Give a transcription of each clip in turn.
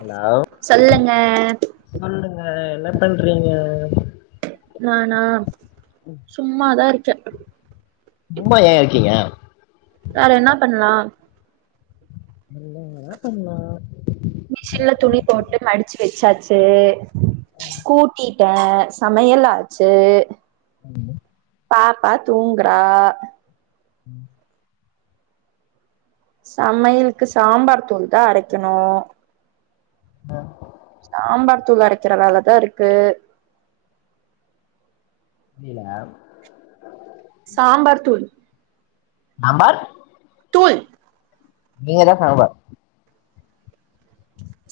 Hello சொல்லுங்க சொல்லுங்க என்ன பண்றீங்க நானா சும்மாதா இர்க்கே சும்மா ஏ இருக்கீங்க வேற என்னா பண்லா என்ன வேணா பண்லா மிஷின்ல துணி போட்டு மடுச்சி வெச்சாச்சு கூட்டி டே சமையல் ஆச்சு [inaudible] பாப்பா தூங்றா ம் சம்மையலுக்கு சாம்பார் தூள் தா அரக்கணு அ சாம்பார் தூள் அரக்கிற வேலதா இருக்கு ஈல சாம்பார் தூள் ஆம்பார் தூள் நீங்கதா சாம்பா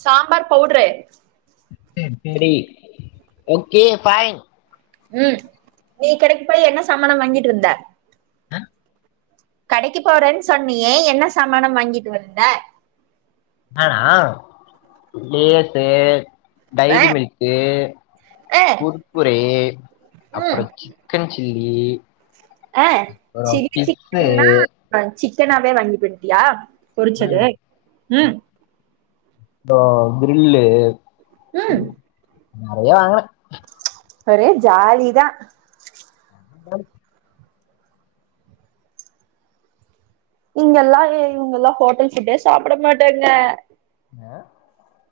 சாம்பார் பவுட்ரு சேர் சேரி ஓகே ஃபைன் ம் நீ கடைக் போய் என்ன சாமான வாங்கிட் வந்த [inaudible] கடக்கி போறேனு சொன்னியே என்ன சாமான வாங்கிட் வந்த அ ஆ லேஸு அ டைரி மில்க்கு அ குர்க்குரே அப்புற ம் சிக்கன் சில்லி அப்புற பிஸ்சு அத் சிக்கனாவே வாங்கிட் வந்ட்டியா ம் பொரிச்சது ம் ப்றோ கிரில்லு ம் நறைய வாங்குன ஒரே ஜாலிதா பாலு இங்க எல்லா இ இவுங்க எல்லா ஹோட்டல் ஃபுட்டே சாப்ட மாட்டாங்க ஞ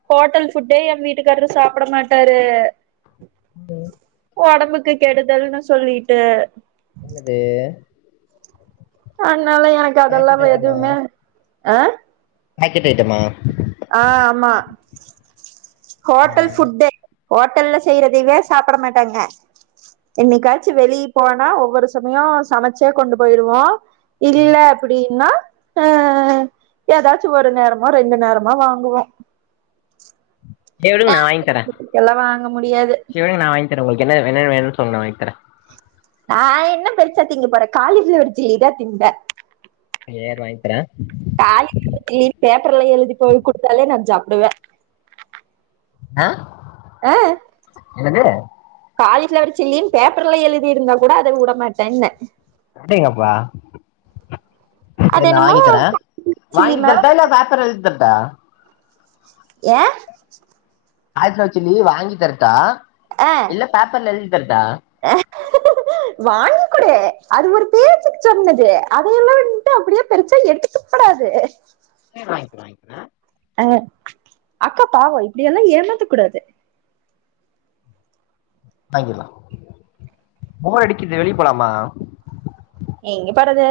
ஹோட்டல் ஃபுட்டே எ வீட்டுக்காரரு சாப்ட மாட்டாரு ம் ப ஒடம்புக்கு கொடுதல் ன்னு சொல்லிட்டு அது அதனால எனக்கு அது பேக்கெட் எல்லாம எதுவுமே அ பாக்கெட்டு ஐட்டமா ஆ ஆமா ஹோட்டல் ஆ ஃபுட்டே ஹோட்டல்ல செய்றதவே சாப்ட மாட்டாங்க என்னைக்காச்சு வெளி போனா ஒவ்வொரு சமயோ சமச்சே கொண்டு போயிருவோ இல்ல சரி அப்டினா ஆ எதாச்சு ஒரு நேரமா ரெண்டு நேரமா வாங்குவோ கேளுங்க நா வாங்கி தரே எல்லா வாங்க முடியாது கேளுங்க நா வாங்கி தரே உங்களுக்கு என்ன என்னென்ன வேணுனு சொல்லுங்க நா வாங்கி தரே நா என்ன பெருச்சா திங்க போறே காலி ஃபிளவர் சில்லி தா திம்பே ஏன் அது வாங்கிதரே காலி ஃபிளவர் சில்லினு பேப்பர்ல்ல எழுதி போயி குடுத்தாலே நா சாப்பிடுவே அ அ காலிஃபிளவர் சில்லின்னு பேப்பர்ல எழுதிருந்தா கூட அத வுடமாட்டேனே அடேங்கப்பா சேரி அது நா என்னமோ வாங்கி தரே சில்லி வாங்கி மேல தரட்டா இல்ல பேப்பர்ல எழுதி தரட்டா ஏ காலிஃபிளவர் சில்லி வாங்கி தரட்டா இல்ல பேப்பர்ல எழுதி தரட்டா ஆஹ வாங்கி குடு அது ஒரு பேச்சுக்கு சொன்னது அதயே எல்லா வந்ட்டு அப்டியே பெருச்சா எடுத்துக் கூடாது சேரி வாங் வாங் லா அ அக்கா பாவோ இப்டி எல்லா ஏமாத்தா கூடாது வாங்கிற்லா போர் அடிக்குது வெளிய போலாமா எங்கே போறது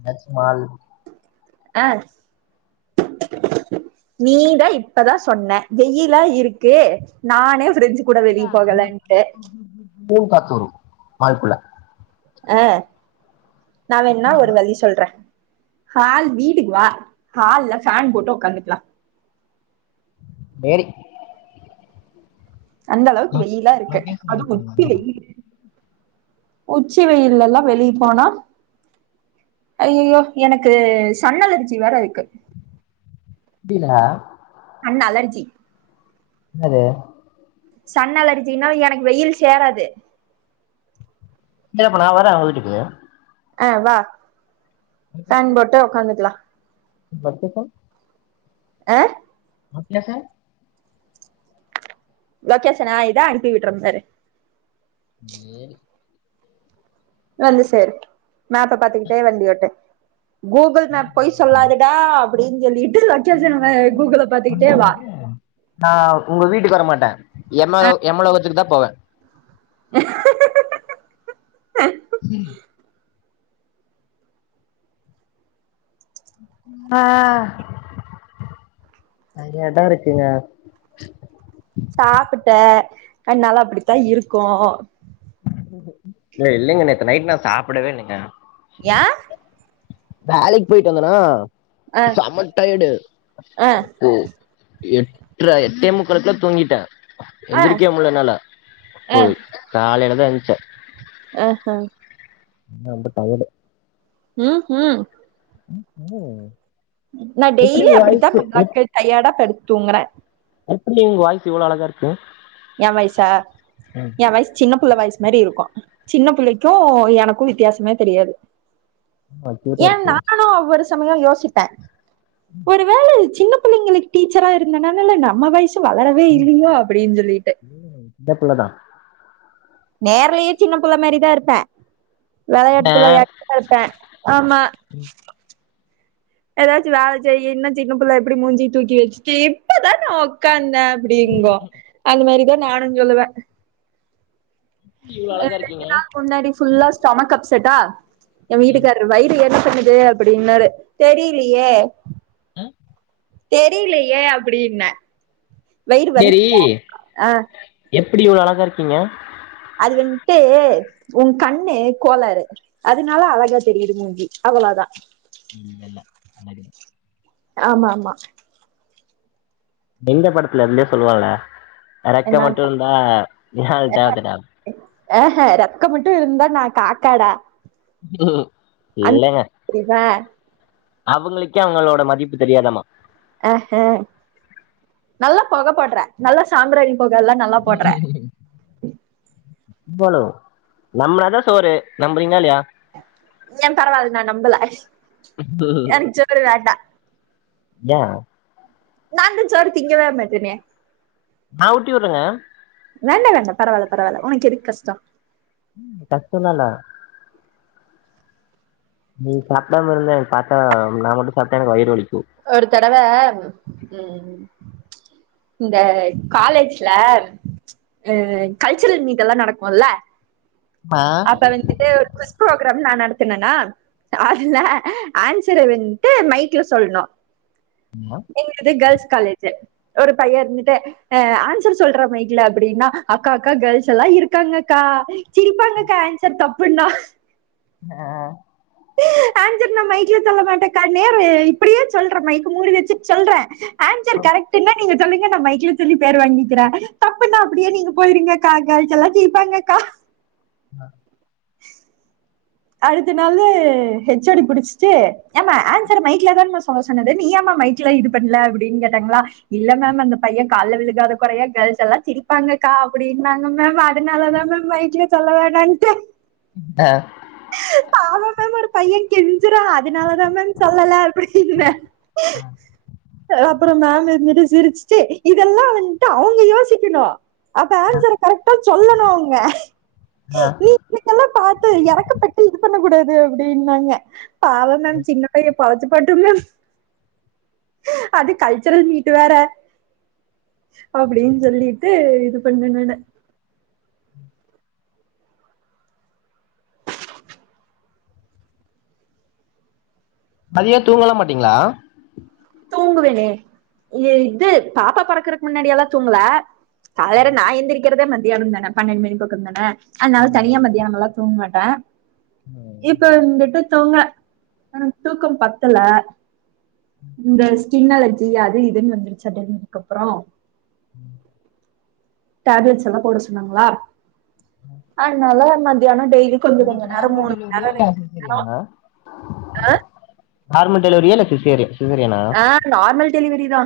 எதாச்சு மால் அ [inaudible] நீதா இப்பதா சொன்ன வெயிலா இருக்கு நானே ஃபிரிட்ஜ் ஃபோன் காத்து வரு மாடிக்குள்ள அ நா வேனா ஒரு வழி சொல்றே ஹால் வீட்டுக்கு வா ஹால்ல ஃபேன் போட்டு ஒக்காந்துகலா பேடி அந்த அளவுக்கு வெயிலா இருக்கு லொகேஷன் அதுவு அனுப்பி விடுங்க உச்சி வந்துர்றே வெயிலு உச்சி வெயில்ல ல்லா வெளி போனா அய்யயோ எனக்கு சன் அலர்ஜி வேற இருக்கு புரியல டா அண் அலர்ஜி ன்னாது சன் அலர்ச்ஜின்னா எனக்கு வெய்யில் சேராது எங்கடா போலா அவெ வரே ஓ வீட்டுக்கு ஆ வா ஃபோன் போட்டு உக்காந்துக்காலம் பத்தே கால் ஆஹ் அப்டிய சார் லொக்கேஷனா இதெ அனூப்பி விட்றோ பாரு ஏண்டி வந்து சேரு மேப்ப பாத்துக்கிட்டே வண்டி ஓட்டு கூகுள் வேல மேப் பொய் பாக்க போலா சொல்லாதுடா அப்படின் சொல்லிட்டு வேல லொக்கேஷன் கூகுள பாத்துக்கிட்டே வா ஆ உங்க வீட்டுக்கு வரமாட்டே எமலோ எமலோகத்துக்கு தா போவே ஆ எடோ இருக்குங்க சாப்பிட்டே அத்னால அப்படித்தா இருக்கோ ஏ இல்லைங்க நேத்து நைட் நா சாப்பிடவே இல்லைங்க யா வேலைக்கு போயிட்டு வந்தனா ஆ செம டையர்டு ஆ எட்ரா எட்டே முக்காலுக்கலா தூங்கிட்டே ஆ எந்திரிக்கவே முடியல என்னால ஆ ம் காலைல தா எந்திரிச்சே அ ஹாங் ரோம்ப டயர்ட் ம் ம் ம் ஓ நா டெய்லி அப்படித்தா மல்லாக்கா டையேடா படுத்தூங்கறே எப்படி உங்க வாய்ஸ் இவ்ளோ அழகா இருக்கு ஏ வாய்ஸா ம் ஏ வாய்ஸ் சின்ன புள்ள வாய்ஸ்மாரி இருக்கோ சின்ன புள்ளைக்கூ எனக்கூ வித்தியாசமே தெரியாது ஆமா க்யூட்டா ஏ இருக்கு நானோ ஒருஸ் சமயோ யோசிப்பே ஒரு வேள சின்ன பிள்ளைங்களுக்கு டீச்சரா இருந்தனால நம்ம வாய்ஸ் வளரவே இல்லியோ அப்படின் சொல்லி இல்லிங்க சின்ன புள்ள தா நேர்லயூ சின்ன புள்ளமேரி தா இருப்பே வெளையாட்டு ஆ புள்ளயாட் அது ஃப்பே ஆமா ஏதாச்சூ வேல செய்யீன்னா சின்ன புள்ள எப்டி மூஞ்சி தூக்கி வெச்சுட்டு இப்பதானா உக்காந்தே அப்டிங்கோ அந்த மேரிதா நானூ சொல்லுவே இவ்ளோ அழகா இருக்கீங்க ரெண்டு நாள் முன்னாடி ஃபுல்லா ஸ்டொமக் அப்செட்டா என் ஆ வீட்டுக்காரு வயிறு என்ன பண்ணுது அப்படின்னாரு தெரியலியே ஹாங் தெரியலியே அப்டின்னே சேரி ஆ எப்படி இவ்ளோ அழகா இருக்கீங்க அது வந்ட்டு உன் கண்ணு கோளாறு அதனால அழகா தெரியுது மூஞ்சி அவ்ளோ தா ம் இல்ல [inaudible] ஆமாம்மா எங்க படத்துல விவேக் சொல்லுவங்கல இறக்க என்ன மட்டும் இருந்தா [unintelligible] ஹே ஹ இறக்க மட்டு இருந்தா நா காக்காடா [inaudible] இல்லங்க சேரி பா அவுங்களுக்கே அவுங்களோட மதிப் தெரியாதாம்மா ஆ ஆ நல்லா புகப்போட்ற நல்லா சாம்ப்ராணி [inaudible] ணு நம்பனாதா சோறு நம்புறீங்களா இல்லையா ஏ பரவால்ல நா நம்பல எனக்கு ஜோறு வேண்டா யா நா தா சோறு திங்கவே மாட்டனே நா ஊட்டி வுட்றேங்க வேண்டா வேண்டா பரவால்ல பரவால்ல உனக்கு எதுக்கு கஷ்டம் ஆ டக்குனல நீ சாப்டாம இருந்தா எனக் பாத்தா நா மட்டு சாப்ட்டா எனக்கு வயிறு வலிக்கு ஒரு தடவ ம் இந்த காலேஜ்ல அ கல்ச்சுரல் மீட் எல்லா நடக்குல்ல ஆ அப்ப வந்துட்டு ப்ரோக்ராம் நா நடத்தனேனா அதுல ஆன்சர வன்ட்டு மைக்ல சொல்னு எங்கிள்து கேர்ள்ஸ் காலேஜ்ஜு ஒரு பைய இருந்துட்டு ஆ ஆன்சர் சொல்ற மைக்ல அப்டினா அக்கா அக்கா கேர்ள்ஸ் எல்லா இருக்காங்க அக்கா சீப்பா நென அ ஆன்சர் தப்புன்னா அ அ ஆஞ்சர் நா மைக்ல சொல்ல மாட்டேக்க நேரு இப்டியே சொல்றே மைக்கு மூடி வெச்சுட் சொல்றே ஆன்சர் கரெக்ட்டுனா நீங்க சொல்லுங்க நா மைக்கல சொல்லி பேர் வாங்கிக்கிறே தப்புன்னா அப்டியே நீங்க போயிருங்கக்கா கேர்ள்ஸ் எல்லா சிரிப்பாங்கக்கா அ அடுத்த நாளு ஹெ ச் ஓ டி புடிச்சிட்டு யாமா ஆன்சர மைக்லதான்மா சொல்ல சொ சொன்னது நீயாமா மைக்ல இது பண்ல அப்டின் கேட்டாங்களா இல்ல மேம் அந்த பைய கால்ல விழுகாத கொறையா கேர்ள்ஸ் எல்லா சிரிப்பாங்கக்கா அப்டின்னாங்க மேம் அத் அதனாலதா மேம் மைக்கிலயே சொல்ல வேனான்டே ஆ பாவம் மேம் ஒரு பைய கெஞ்சுரா அதனாலதா மேம் சொல்லல அப்டின்ன ஆ அப்புறோ மேம் இருதுட்டு சிரிச்ட்டு இதெல்லா வன்ட்டு அவுங்க யோசிக்குணு அப்ப ஆனசர கரெக்டா சொல்லணு அவுங்க ஆ நீங்க்கெல்லா பாத்து எறக்க பட்டு் இது பண்ண கூடாது அப்டின்னாங்க பாவம் மேம் சின்ன பைய பெழச்சுபோட்டும் மேம் அது கல்ச்சுரல் மீட் வேற அப்டின் சொல்லிட்டு இது பண்ண நான [unintelligible] யே தூங்கல்லா மாட்டீங்ளா தூங்குவனே எ இது பாப்பா பொறக்குறக் முன்னாடியெல்லா தூங்கல காலர நா எந்திரிக்கிறதே மத்தியானே தானே பன்னெண்டு மணி பக்கம் தானே அந்னால தனியா மத்தியானோல்லா தூங் மாட்டே இப்ப வந்துட்டு தூங்க அ தூக்கோ பத்தல இந்த ஸ்கின் அலர்ஜி அது இதுன்னு வந்துருச்சுட்டாந் கீது அதுக்கு அப்புறோ ம் டேப்லட்ஸ் எல்லா போட சொன்னாங்களா அந்னால மத்தியானோ டெய்லி கொஞ்ச கொஞ்ச உங்களுக்கு நேரோ நார்மல் மூணு மண் டெலிவரியா இல்ல சிசேரியண்ணா ஆ நார்மல் டெலிவரியா இல்ல சிசே சிசேரியனா ஆ நார்மல் டெலிவரி தா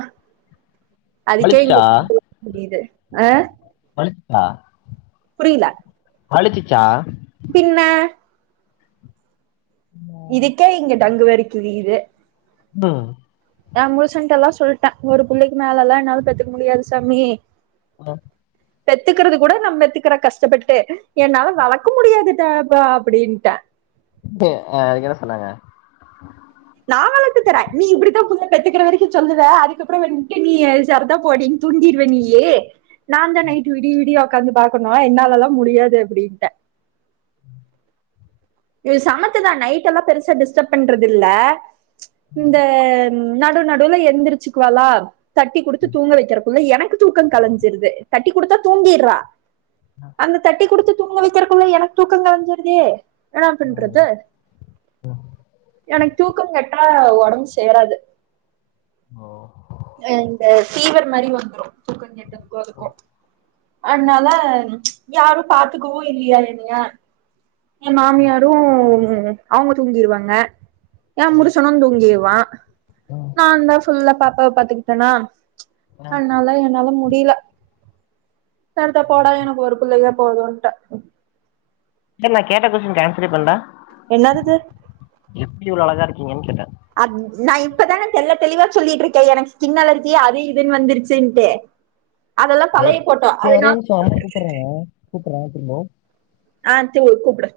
அதுக்கே வலிச்சுச்சா இஙகே போ முடியுது ஆ பல்ஸ் ஸா புரில்ல வளிச்சிச்சா பின்ன மோ இதுக்கே இங்க டங்கு வாரு கிழியுது அஹ் ஏ புருசன்ட ல்லா சொல்லிட்டே ஒரு புள்ளைக்கு மேல ல்லாம் என்னால பெத்துக்க முடியாது சாமி ஆ பெத்துகிறது கூட நா பெத்துக்கிறோ கஷ்டப்பட்டு என்னால வளக்க முடியாது டா எப்பா அப்டின்டோ க்கு அதுக் என்னா சொன்னாங்க நா வளர்த்து தரே நீ இப்டித்தா புள்ள பெத்துக்கிற வரைக்கூ சொல்லுவ அதுக்கப்புறோ வொண்டூ நீ சரிதா போடிங் தூக்கிடுவ நீ நா தா நைட் விடி விடிய உக்காந்து பாக்கணோ என்னாலெல்லா முடியாது அப்டின்ட்டோ இவ சமத்துதா நைடெல்லா பெருசா டிஸ்டர்ப் பண்றது இல்ல இந்த நடு நடுவூல எந்திரிச்சுக்குவாலா தட்டி குடுத்து தூங்க வெக்கறத் எனக்கு தூக்கம் கலைஞ்சிருது தட்டி குடுத்தா தூங்கிறா அந்த தட்டி குடுத்து தூங்க வைக்கிறக்குள்ள எனக்கு தூக்கோ கலைஞ்சிருதோ என்னா பன்றது ம், எனக் தூக்கம் கெட்டா ஒடம்பு சேராது ஓ ஒ இந்த ஃபீவர் மாரி வந்துரூ தூக்கம் கெட்டு போறத்துக்கூ அந்னால யாரூ பாத்துக்கவூ இல்லியா என்னிய்யா என் மாமியாரூ அவங்க தூங்கிருவாங்க ஏ புருசணூ தூங்கிடுவா ம், நா தா ஃபுல்லா பாப்பாவ பாத்துக்கிட்டேனா ஆ. அன்னால என்னால முடில சர்தா போடா எனக்கு ஒரு புள்ளேயே போதுன்ட்டே செர் நா கேட்ட கொஸ்ஸினுக்கு ஆன்சரே பண்ல என்னாதித்து எப்டி இவ்ளோ அழகா இருக்கீங்கன் கேட்டோ அத் நா இப்பதான தெள்ளத் தெளிவா சொல்லிட்ருக்கே எனக்கு ஸ்கின் அலர்ஜி அது இதுன்னு வந்துருச்சுன்ட்டு அதெல்லா கேட்டேன் பழைய ஃபோட்டோ அதுனா கூப்பரோ வெச்சிருங்கோ ஆ தூவ்வூ கூப்பிடு